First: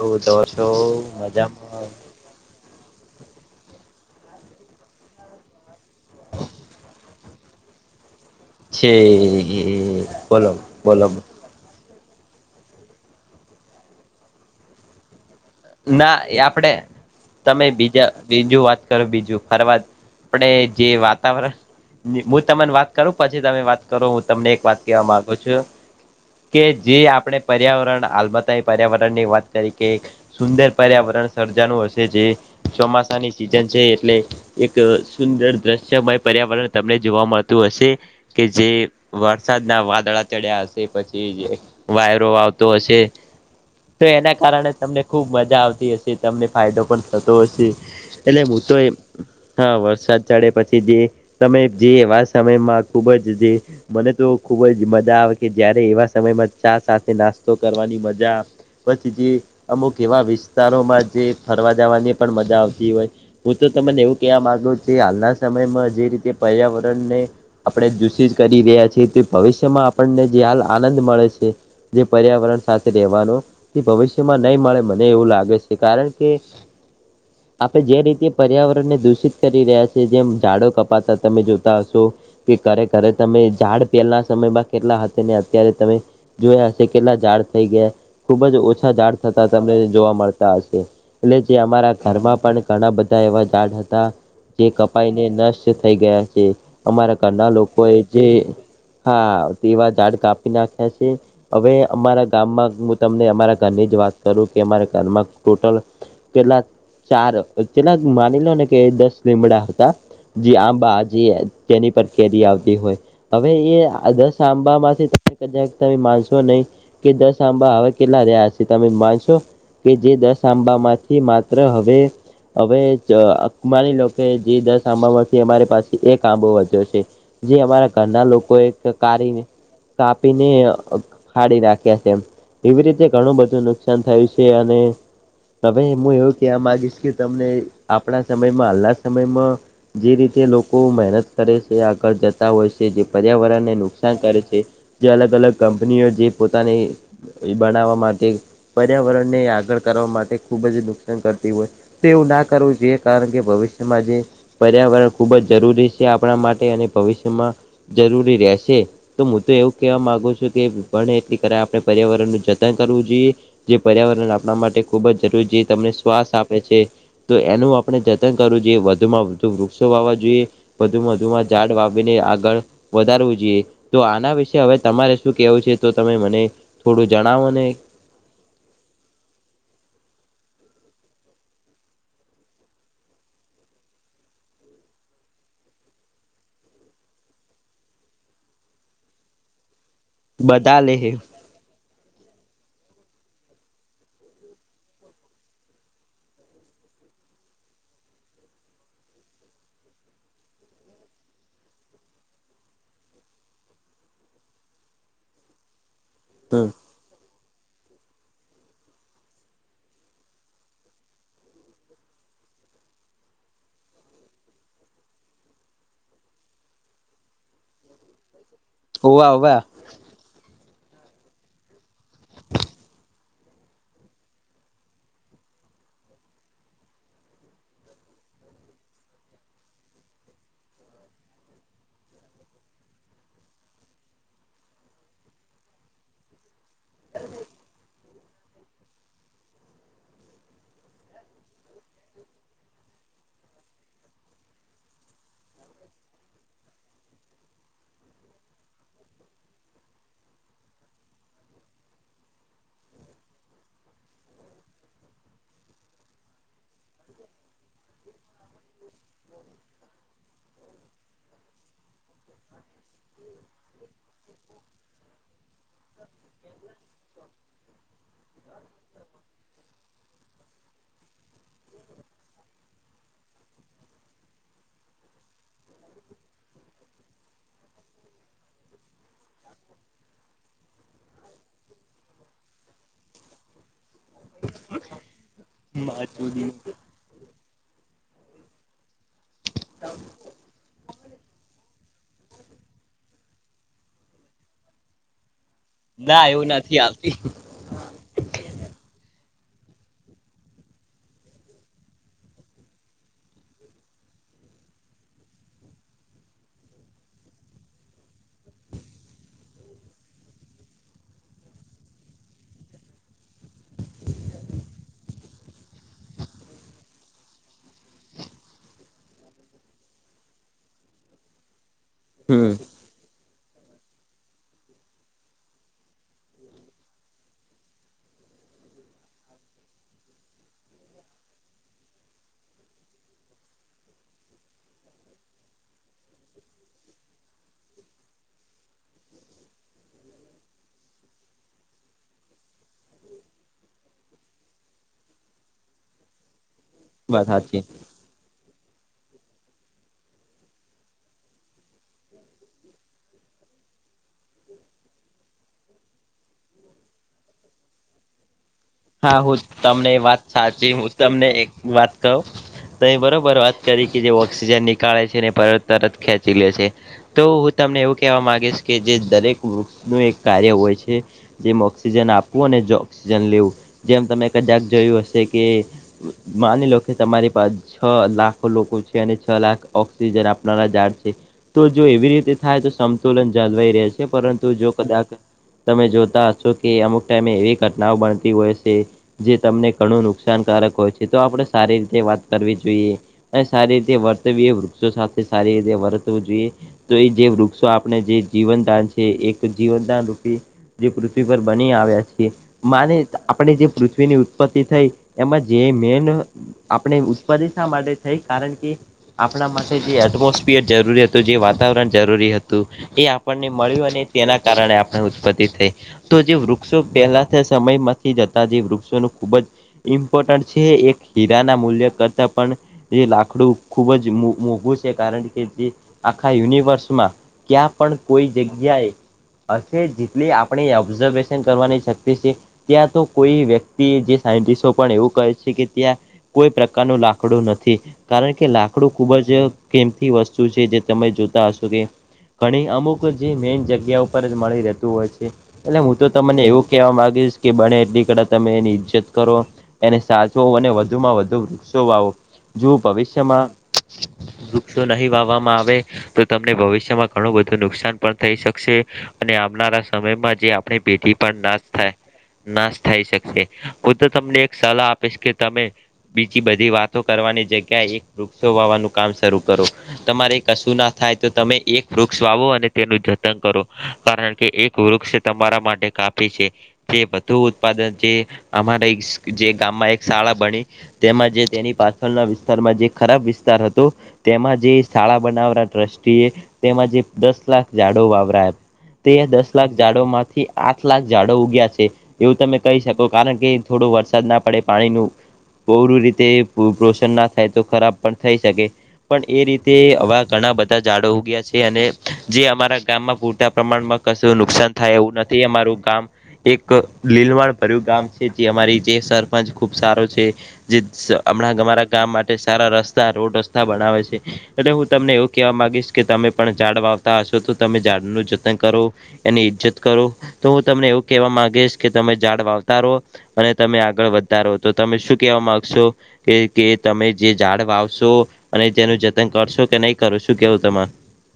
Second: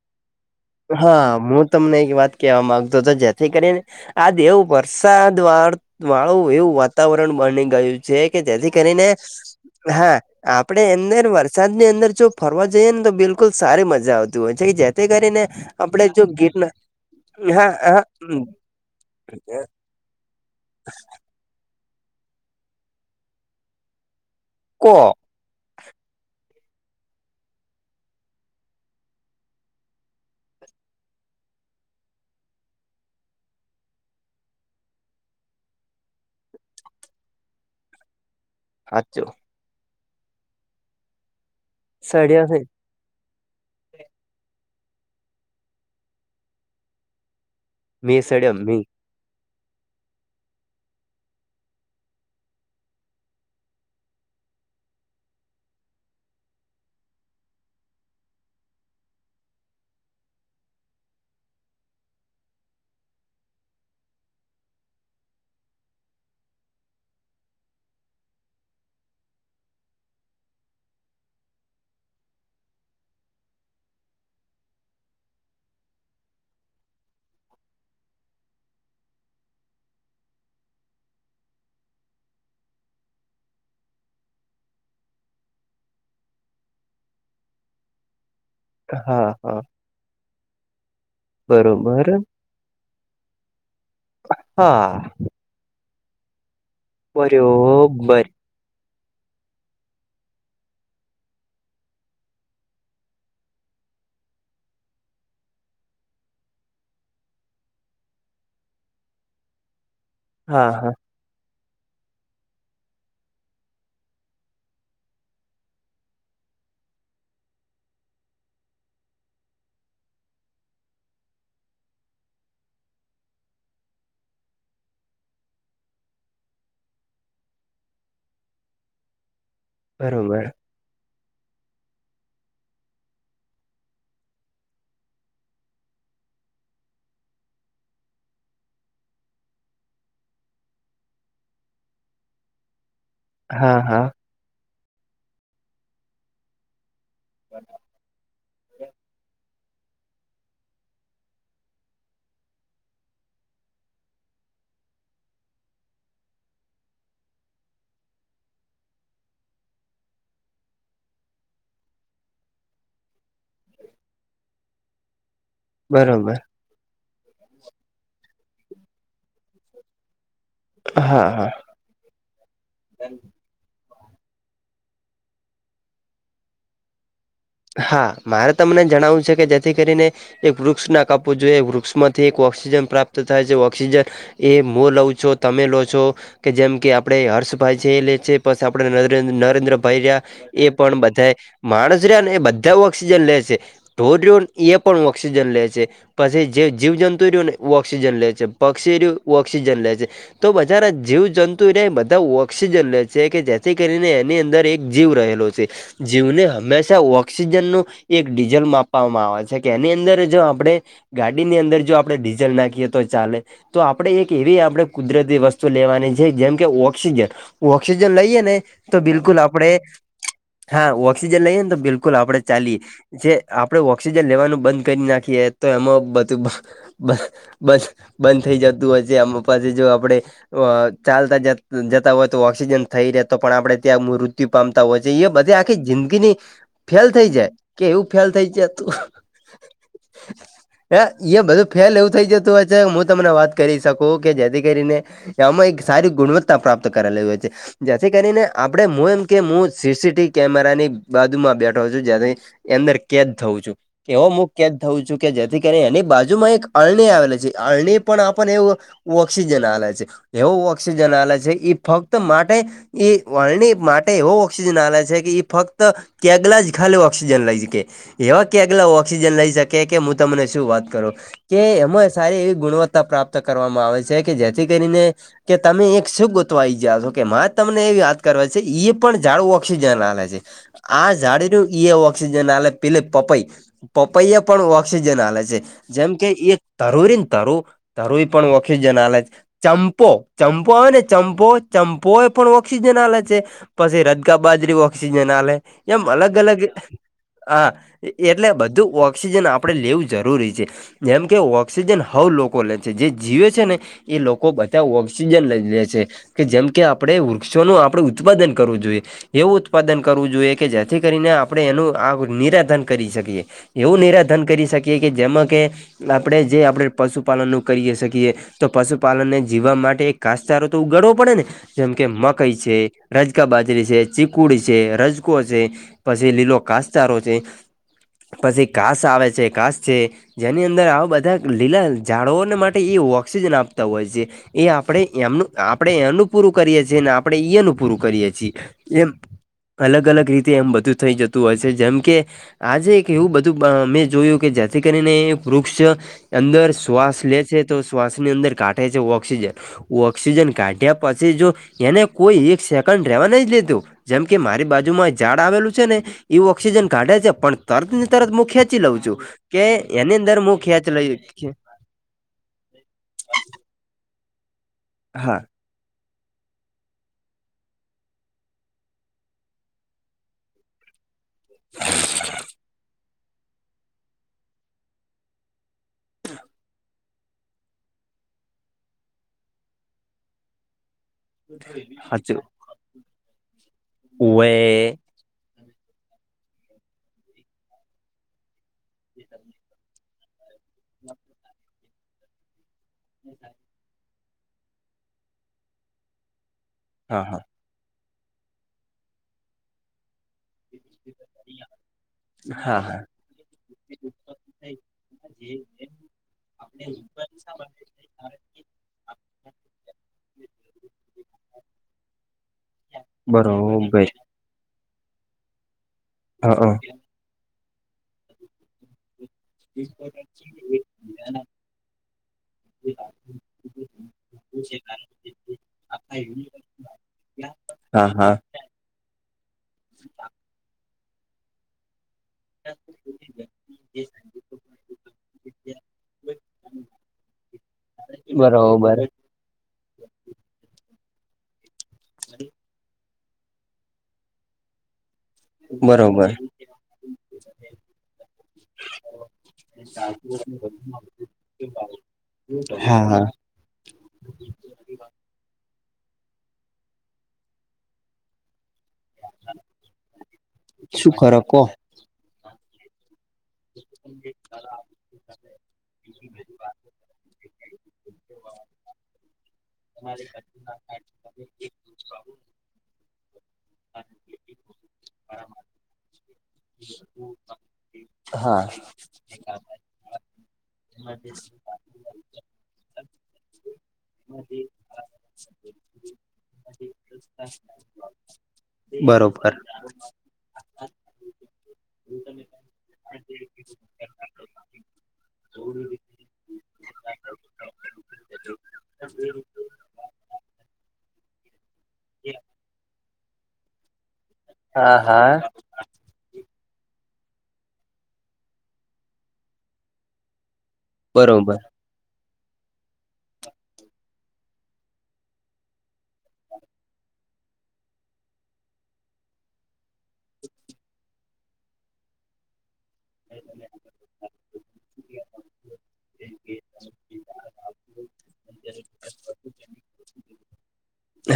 હું તો છો હા હું મજામાં તમને એક વાત કહેવા માંગતો હતો જેથી કરીને દેવ વરસાદ વા એવું વાતાવર ન બની ગયું. છે કે જેથી છે કરીને હા બોલો આપડે બોલો એમને વરસાદની અંદર જો ફરવા જઈએ ને તો બિલકુલ સારી મજા આવતી હોય છે કે જેથી કરી ને ના એ આપડે. તમે હા હા બીજા ઉમ, બીજું વાત કરો બીજું ફરવાદ આપણે જે વાતાવરણ હું તમને વાત કરું પછી તમે વાત કરો હું તમને એક વાત કો કેવા મામાંગુ છું. કે જે આપણે પર્યાવરણ [unintelligible] એ પર્યાવરણ ની વાત કરી કે સુંદર પર્યાવરણ સર્જાનું હશે જે ચોમાસાની સિઝન છે એટલે એક સુંદર દ્રશ્ય પર્યાવરણ તમને જોવા મળતું હશે. કે જે હાચું વરસાદના વાદળા ચડ્યા હશે પછી જે વાયરો સડ્યો હે આવતો હશે તો એના કારણે તમને ખુબ મજા આવતી હશે તમને ફાયદો પણ થતો હશે મી એટલે સડ્યો હું તો મી એ હા વરસાદ ચડે પછી જે તમે જેવા સમયમાં ખુબ જ જે મને તો ખુબ જ મજા આવે કે જયારે એવા સમયમાં ચા સાથે નાસ્તો કરવાની મજા પછી જે અમુક એવા વિસ્તારોમાં જે ફરવા જવાની પણ મજા આવતી હોય હું તો તમને એવું કવા માગુ છું કે હાલના સમયમાં જે રીતે પર્યાવરણને આપણે [unintelligible] કરી રહ્યા છીએ તે ભવિષ્યમાં આપણને જે [unintelligible] આનંદ મળે છે જે પર્યાવરણ સાથે રેવાનું તે ભવિષ્યમાં નઈ મળે મને એવું લાગે છે કારણ કે [inaudible] આપણે જે રીતે પર્યાવરણ ને દૂષિત કરી રહ્યા છીએ જેમ ઝાડો કપાતા તમે જોતા હશો કે ઘરે ઘરે તમે ઝાડ પહેલા સમયમાં કેટલા હતા ને અત્યારે તમે જોયા હશે કેટલા ઝાડ થઈ ગયા ખુબ જ ઓ હા તો હા તમને જોવા મળતા હશે એટલે જે અમારા બરોબર ઘરમાં પણ ઘણા બધા એવાઝાડ હતા જે હા કપાઈને નષ્ટ થઈ ગયા છે અમારા ઘરના લોકો એ જે બરોબર હા તેવા ઝાડ કાપી નાખ્યા છે હવે અમારા ગામમાં હું તમને અમારા ઘરની જ વાત કરું કે અમારા ઘરમાં ટોટલ પેલા ચાર પેલા માની લો ને કે દસ લીમડા હતા જે હા હા આંબાજી તેની પર કેરી આવતી હોય હવે એ દસ આંબામાંથી તમે કદાક તમે માનશો નહી કે દસ આંબા હવા કેટલા રહ્યા છે તમે કે જે દસ આંબામાંથી માત્ર હવે હવે માની લો જે દસ આંબામાંથી અમારી પાસે એક આંબો વધ્યો છે જે અમારા ઘરના લોકો એક કારીને બરોબર કાપીને ખાડી રાખ્યા છે એવી રીતે ઘણું બધું ન નુકસાન થયું છે અને હવે હું એવું કહેવા માગીશ કે તમને આપણા સમયમાં હાલના સમયમાં જે રીતે લોકો મહેનત કરે છે આગળ જતા હોય છે જે પર્યાવરણને હા હા નુકસાન કરે છે જે અલગ અલગ કંપનીઓ જે પોતાની એ બનાવવા માટે પર્યાવરણને આગળ કરવા માટે ખુબ જ નુકસાન કરતી હોય તે એવું ના કરવું જે કારણ કે ભવિષ્યમાં જે પર્યાવરણ ખૂબ જ જરૂરી છે આપણા માટે અને ભવિષ્યમાં જરૂરી રહેશે તો હું તો એવું કહેવા માંગુ છું કે એટલી કર આપણે પર્યાવરણ નું જતન કરવું જોઈએ જે પર્યાવરણ આપણા માટે ખુબ જ જરૂરી છે તમને શ્વાસ બરોબર આપે છે તો એનું આપણે જતન કરવું જોઈએ વધુમાં વધુ વૃક્ષો વાવા જોઈએ હા વધુમાં વધુ માં હા ઝાડ વાવીીને આગળ વધારવું જોઈએ તો આના વિશે હવે તમારે શું કેવું છે તો તમે મને થોડું જણાવો ને હા મારે તમને જણાવવું છે કે જેથી કરીને એક વૃક્ષ ના ક આપપવું જોઈએ વૃક્ષ માંથી એક ઓક્સિજન પ્રાપ્ત થાય છે ઓક્સિજન એ હું લઉં છો તમે લો છો કે જેમ કે આપડે હર્ષભાઈ છે છે પસ આપડ નરેન્દ્રભાઈ એ બધા લે પણ બધા માણસ રહ્યા ને એ બધા ઓક્સિજન લેશે ઢોર એ પણ ઓક્સિજન લે છે પછી જીવ જંતુ રહ્યુંને ઓક્સિજન લે છે પક્ષી રહ્યું ઓઑક્સિજન લે છે તો બધાર જીવ જંતુ એને બધા ઓક્સિજન લે છે કે જેથી કરીને એની અંદર એક જીવ રહેલો છે જીવને હંમેશા ઓક્સિજન નું એક ડીઝલ માપવામાં આવે છે, કે એની અંદર જો આપણે ગાડીની અંદર જો આપડણે ડીઝલ નાખીએ તો ચાલે, તો આપડણે એક એવી આપણે કુદરતી વસ્તુ લેવાની છે, જેમ કે ઓક્સિજન ઓક્સિજન લઈએ ને તો હોવા બિલકુલ હોવા આપડે હા ઓક્સિજન લઈએ ને તો બિલકુલ આપડે ચાલી જે આપણે ઓક્સિજન લેવાનું બંધ કરી નાખીએ, તો એમાં બધું બ બ બંધ થઈ જતું હોય છે, આમાં પાસે જો આપડે અ ચાલતા જ જતા હોય તો ઓક્સિજન થઈ, રહેતો પણ આપડે ત્યાં મૃત્યુ પામતા હોય છે, એ બધે આખી જિંદગીની ફેલ થઈ જાય કે એવું ફેલ થઈ જાય તું [unintelligible] હ એ બધું ફેલ એવું થઈ જતું હોય છે, હું તમને વાત કરી શકું કે જેથી કરીને, એમાં એક સારી ગુણવત્તા પ્રાપ્ત કરેલી હોય છે, જેથી કરીને આપડે હું એમ કે હું સીસીટીવી કેમેરાની બાજુ માં બેઠ છું જથી અંદર કેદ થવું છું. એવો મુખ કેદ થઉું છું કે જેથી કરીને એની બાજુ માં એક અરણી આવેલી છે, અરણી પણ આપને એવું ઓઑક્સિજન આલય છે એવો ઓક્સિજન આલય છે, એ ફક્ત માટે એ વાળણી માટે એવો ઓક્સિજન આવે છે, કે ફક્ત ક્યાંક ખાલી ઓક્સિજન લઈ શકે એવા કે આગલા ઓક્સિજન લઈ શકે કે હું તમને શું વાત કરું. કે એમાં સારી એવી ગુણવત્તા પ્રાપ્ત કરવામાં આવે છે, કે જેથી કરીને કે તમે એક શું ગોતવા ઈ જયા છો કે મા જ તમને એવી વાત કરવા છે એ પણ જાડું ઓક્સિજન લલેે છે. આ ઝાડ નું ઈ ઓક્સિજન આલે પેલે પપાઈ પપૈયા પણ ઓક્સિજન હાલે છે, જેમ કે એક તરુઈને તરુ તરુઈ પણ વખી જ નાલે છે, ચંપો ચંપો આવે ને ચંપો ચંપો એ પણ ઓક્સિજન હાલે છે. પછી રદગા બાજરી ઓક્સિજન આલે એમ ના અલગ એવું અલગ નથી આવતી હા, એટલે બધું ઓક્સિજન આપડે લેવું જરૂરી છે. જેમ કે ઓક્સિજન હવ લોકો લે છે જે જીવે છે, ને એ લોકો બધા ઓક્સિજન લઈ લે છે. કે જેમ કે આપડે વૃક્ષોનું આપડે ઉત્પાદન કરવું જોઈએ, એવું ઉત્પાદન કરવું જોઈએ, કે જેથી કરીને આપણે એનું આ નિરાધન કરી શકીએ એવું નિરાધન કરી શકીએ, કે જેમાં કે આપણે જે આપણે પશુપાલનનું કરીએ શકીએ, તો પશુપાલનને જીવવા માટે કાસચારો તો ઉગાડવો પડે ને જેમ કે હમ મકઈ છે, રજકા બાજરી છે, ચીકુડી છે, રજકો છે, પછી લીલો ઘાસચારો છે, પછી ઘાસ આવે છે ઘાસ છે. જેની અંદર આવા બધા લીલા ઝડોઓને માટે એ ઓઑક્સિજન આપતા હોય છે. એ આપણે એમનું આપણે એનું પૂરું કરીએ છીએ, ને આપણે ઈ એનું પૂરું કરીએ છીએ. એમ અલગ અલગ રીતે એમ બધું થઈ જતું હોય છે, જેમ કે આજે એક એવું બધું મેં જોયું કે જેથી કરીને વૃક્ષ અંદર શ્વાસ વાત લે સાચી છે, તો શ્વાસની અંદર કાઢે છે ઓક્સિજન ઓઑક્સિજન કાઢ્યા પછી જો એને કોઈ એક સેકન્ડ રહેેવા નઈ લેતો જેમ કે મારી બાજુમાં ઝાડ આવેલું છે ને એવું ઓક્સિજન કાઢે છે, પણ તરત ને તરત મુખે હા, હું તમને એ વાત સાચી ખેંચ હું લઈ તમને એક વાત ક તોહી બરોબર વાત કરી કે જે ઓક્સિજન નીકળે છે, નેત હા તરત ખેંચી લે છે તો હું તમને એવું કહેવા માંગીશ કે જે દરેક વૃક્ષનું એક કાર્ય હોય છે, જેમ ઓક્સિજન આપવું અને ઓક્સિજન લેવું જેમ તમે કદાક જોયું હશે કે માની લો કે તમારી પાસે છ લાખો લોકો છે અને છ લાખ ઓક્સિજન આપનારા જાડ છે તો જો એવી રીતે હાચું થાય તો સમતુલન જાળવાઈ રહે છે, ઓવે પરંતુ જો કદાચ તમે જોતા હશો કે અમુક ટાઈમે એવી ઘટનાઓ બનતી હોય, જે તમને ઘણું નુકસાનકારક હોય છે, તો આપણે સારી રીતે વાત કરવી જોઈએ અને સારી રીતે વર્તવીએ વૃક્ષો સાથે સારી રીતે વર્તવું જોઈએ, તો એ હા જે હા વૃક્ષો આપણે જે જીવનદાન છે, એક જીવનદાન રૂપી જે પૃથ્વી પર બની આવ્યા છે, હા મારે હા આપણી જે પૃથ્વીની ઉત્પત્તિ થઈ એમાં જે મેન આપણે ઉત્પાદ શા માટે છે કારણ કે આપણા માટે જે એટમોસ્ફિયર જરૂરી હતું જે વાતાવરણ જરૂરી હતું. એ આપણને મળ્યું અને બરોબર તેના કારણે આપણે ઉત્પત્તિ થઈ. તો જે હા હા વૃક્ષો પહેલા સમયમાંથી જતા જે વૃક્ષોનું ખૂબ જ ઇમ્પોર્ટન્ટ છે એક હીરાના મૂલ્ય કરતાં પણ એ લાકડું ખુબ જ મોઘું છે કારણ કે જે આખા યુનિવર્સમાં ક્યાં પણ હા કોઈ હા જગ્યા જગ્યાએ અ જેટલી આપણે ઓબ્ઝર્વેશન કરવાની શક્તિ છે. ત્યાં તો કોઈ વ્યક્તિ જે સાયન્ટિસ્ટો પણ એવું કહે છે કે ત્યાં કોઈ પ્રકારનું લાકડું નથી કારણ કે લાકડું બરોબર ખુબ જ કેમથી વસ્તુ છે. જે તમે જોતા હશો કે ઘણી અમુક જે મેન જગ્યા ઉપર જ મળી રહેતું હોય છે એટલે હું તો બરોબર. તમને એવું કેહેવા માંગીશ કે બને એટલી કર તમે એની ઈજ્જત કરો એને સાચવો અને વધુમાં વધુ વૃક્ષો વાવો. જો હા હા ભવશમાં વૃક્ષો નહીં વાવામાં આવે તો તમને ભવિષ્યમાં ઘણું બધું નુકસાન પણ થઈ શકશે. અને આવનારા સમયમાં જે આપણી શું પેટી ખરો પણ કો. નાશ થાય. નાશ થાય શકશે હું તો તમને એક સલાહ આપીશ કે તમે બીજી બધી વાતો કરવાની જગ્યાએ એક વૃક્ષો વાવાનું કામ શરૂ કરો. તમારે કશું ના થાય તો તમે એક વૃક્ષ વાવો અને તેનું જતન કરો કારણ કે એક વૃક્ષ તમારા માટે કાફી છે. જે હ. વધુ ઉત્પાદન જે અમારે જે ગામમાં એક શાળા બની તેમાં જે તેની પાછળના વિસ્તારમાં જે ખરાબ વિસ્તાર હતો. તેમાં જે શાળા બનાવરા ટ્રસ્ટી એ તેમાં જે દસ લાખ ઝાડો વાવરા તે બરોબર. દસ લાખ ઝાડોમાંથી આઠ લાખ ઝાડો ઉગ્યા છે. એવું તમે કહી શકો કારણ કે થોડો વરસાદ ના પડે પાણીનું પૂરું રીતે રોષણ ના થાય તો ખરાબ પણ થઈ શકે. પણ એ રીતે હવા ઘણા બધા જાઝાડો ઉગયા છે અને જે અમારા ગામમાં પટા પ્રમાણમાં કશું નુકસાન થાય હા એવું હા નથી અમારું ગામ એક લીલવાણ ભર્યું ગામ છે જે અમારી જે સરપંચ ખુબ સારો છે જે બરોબર હમણાંમારા કામ માટે સારા રસ્તા રોડ રસ્તા બનાવે છે. એટલે હું તમને એવું કહેવા ગીશ કે તમે પણ ઝાડ વાવતા હશો તો તમે ઝાડનું જતન કરો. એની ઈજ્જત કરો તો હું તમને એવું કેહેવા માંગીશ કે તમે ઝાડ વાવતા રહો અને તમે આગળ વધતા રહો તો તમે શું કેહેવા માંગશો. કે કે તમે જે ઝાડ વાવશો અને તેનું જતન કરશો કે નહી કરો શું કેવું તમાર?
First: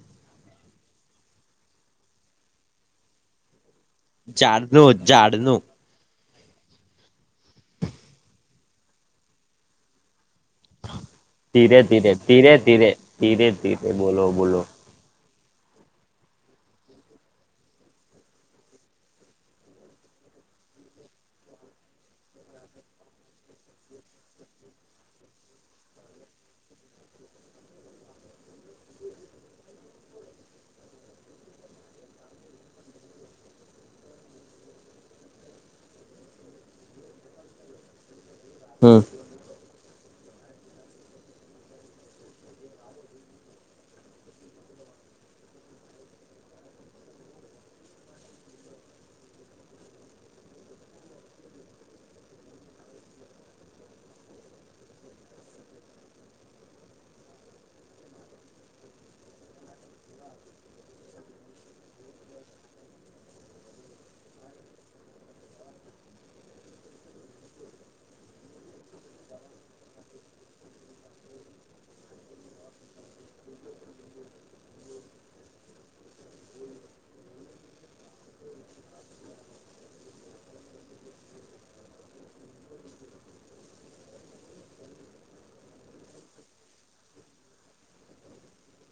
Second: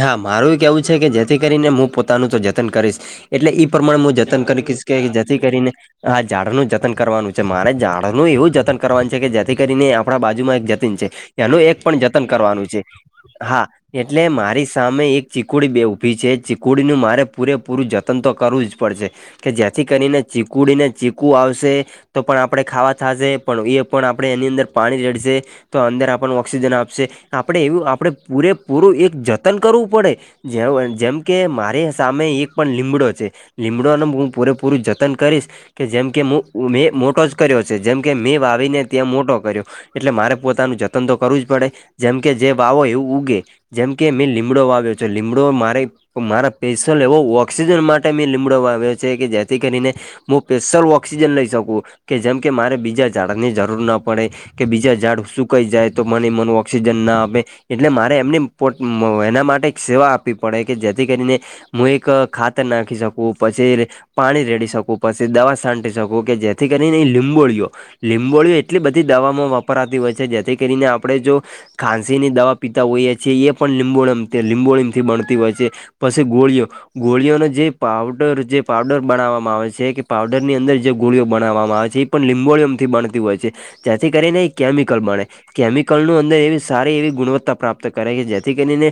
હા મારું એ કેવું છે કે જેથી કરીને હું પોતાનું તો જતન કરીશ એટલે ઈ પ્રમાણે જતન ઝાડનું કરી જથી ઝાડનું કરીને હા ઝાડનું જતન કરવાનું છે મારે ઝાડનું એવું જતન કરવાનું છે કે જેથી કરીને આપણા બાજુમાં એક જતીન છે એનું એક ધીરે પણ ધીરે જતન ધીરે કરવાનું છે ધીરે ધીરે હા ધીરે બોલો એટલે બોલો મારી સામે એક ચીકુડી બે ઊભી છે ચીકુડીનું મારે પૂરેપૂરું જતન તો કરવું જ પડશે. કે જે્યાંથી કરીને ચીકુડીને ચીકુ આવશે. તો પણ આપણે ખાવા થશે પણ એ પણ આપણે એની અંદર પાણી રડશે તો અંદર આપણને ઓક્સિજન આપશે આપડે એવું આપણે પૂરેપૂરું એક જતન કરવું પડે જે જેમ કે મારી સામે એક પણ લીમડો છે. લીમડાોનું હું પૂરેપૂરું જતન કરીશ કે જેમકે મેં મોટો જ કર્યો છે જેમકે મેં વાવીને હમ ત્યાં મોટો કર્યો. એટલે મારે પોતાનું જતન તો કરવું જ પડે જેમ કે જે વાવો એવું ઉગે. જેમ કે મેં લીમડો વાવ્યો છે લીમડો મારે તો મારા પેશલ એવો ઓક્સિજન માટે મેં લીમડો વાવ્યો છે કે જેથી કરીને હું સ્પેશિયલ ઓક્સિજન લઈ શકું કે જેમ કે મારે બીજા ઝાડાની જરૂર ના પડે કે બીજા ઝાડ સુુંકાઈ જાય તો મને મનો ઓક્સિજન ના આપે એટલે મારે એમને પોટ મો એના માટે એક સેવા આપવી પડે કે જેથી કરીને હું એક ખાતર નાખી શકું પછી એ પાણી રેડી શકું પછી દવા છંટી શકું કે જેથી કરીને એ લીંબોળીઓ લીંબોળીઓ એટલી બધી દવામાં વપરાતી હોય છે જેથી કરીને આપણે જો ખાંસી ની દવા પીતા હોઈએ છીએ એ પણ લીંબોમ લીંબોળમથી બણતી હોય છે. પછી ગોળીઓ ગોળીઓનો જે પાવડર જે પાવડર બનાવવામાં આવે છે કે પાવડર ની અંદર જે ગોળીઓ બનાવવામાં આવે છે એ પણ લીંબોળયમથી બણતી હોય છે. જેથી કરીને એ કેમિકલ બને કેમિકલ નું અંદર એવી સારી એવી ગુણવત્તા પ્રાપ્ત તા કરે એ જેથી કરીને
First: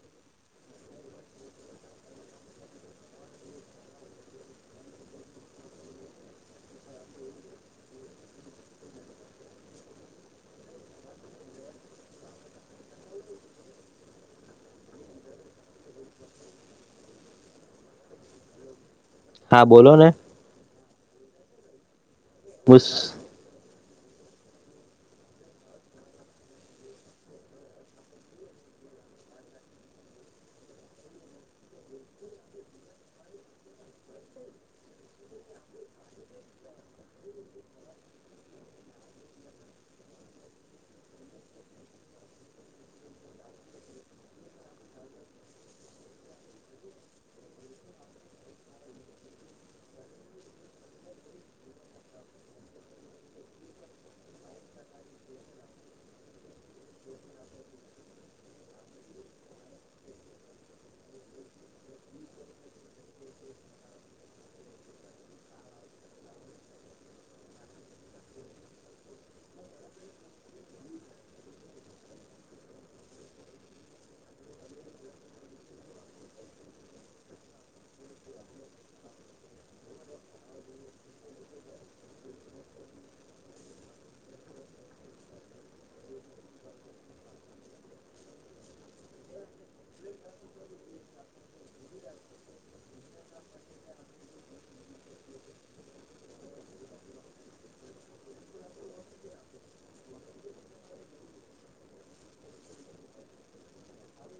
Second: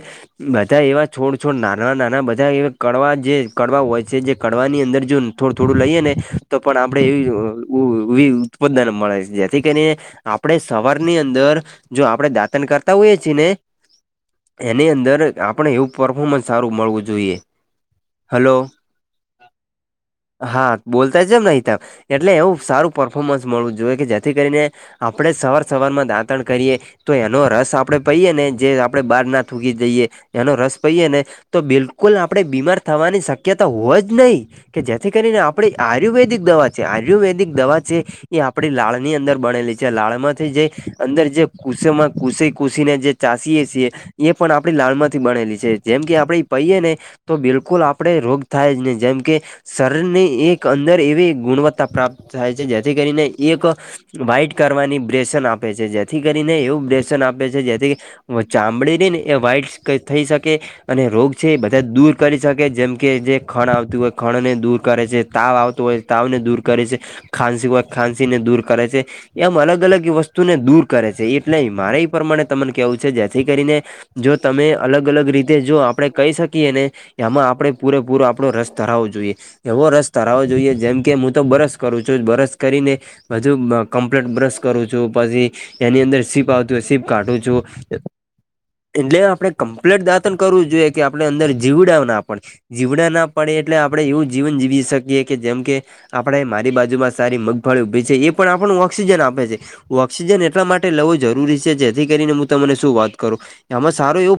બધા એવા છોડ છોડ નાના નાના બધા એવા કડવા જે કડવા હોય છે જે કડવા ની અંદર જો થોડું થોડું લઈએ ને તો પણ આપણે એવી ઉ ઉ ઉઈ ઉત્પાદન મળે જેથી કરીને આપડે સવાર ની અંદર જો આપડે દાંતન કરતા હોઈએ છીએ ને એની અંદર આપણે એવું પરફોમન્સ સારું મળવું જોઈએ હલો. હા બોલો ને. હા બોલતા જેમ નહીં તા એટલે એવું હું સારું પર્ફોર્મન્સ મળવું જોઈએ કે જેથી કરીને આપડે સવાર સવારમાં દાંતણ કરીએ તો એનો રસ આપડે પહીએ ને જે આપડે બહાર ના થૂકી દઈએ એનો રસ પઈએ ને તો બિલકુલ આપણેે બીમાર થવાની શક્યતા હોય જ નહીં. કે જેથી કરીને આપણેે આયુર્વેદિક દવા છે આયુર્વેદિક દવા જે એ આપડી લાળ ની અંદર બનેલી છે લાળ માંથી જે અંદર જે કુસેમાં કુસે કુસી ને જે ચાશીએ છીએ એ પણ આપણી લાળમાંથી બનેલી છે જેમ કે આપણેે એ પહીએ ને તો બિલકુલ આપડણે રોગ થાય જ ને જેમ કે શરીરની એક અંદર એવી ગુણવત્તા પ્રાપ્ત થાય છે જેથી કરીને એક વાઈટ કરવાની બેશન આપે છે જેથી કરીને એવું બ્રેેશન આપે છે જેથી વા ચામડી રહી ને એ વ્હાઈટ થઈ શકે અને રોગ છે એ બધા દૂર કરી શકે જેમ કે જે ખણ આવતું હોય ખણને દૂર કરે છે તાવ આવતો હોય તાવને દૂર કરે છે ખંસી ઓ ખાંસીને દૂર કરે છે. એમ અલગ અલગ વસ્તુને દૂર કરે છે એટલે મારે એ પ્રમાણે તમને કેવું છે જેથી કરીને જો તમે અલગ અલગ રીતે જો આપડે કહી શકીએ ને એમાં આપડે પૂરેપૂરો આપડો રસ ધરાવો જોઈએ. એવો રસ ધરાવો જોઈએ જેમ કે હું તો બરસ કરું છું બરસ કરીને હજુ બા કમ્પ્લીટ બ્રશ કરું છું પછી એની અંદર સીપ આવતી હો સીપ કાઢું છું. એ એટલે આપડે કમ્પ્લીટ દાંતન કરવું જોઈએ કે આપણે અંદર જીવડાવ ના પણ જીવડા ના પડે એટલે આપડે એવું જીવન જીવી શકીએ કે જેમ કે આપડે મારી બાજુમાં સારી મગફાળી ભી છે એ પણ આપણું ઓક્સિજન આપે છે. ઓક્સિજન એટલા માટે લેવો જરૂરી છે જેથી કરીને હું તમને શું વાત કરું એમાં સારો એવું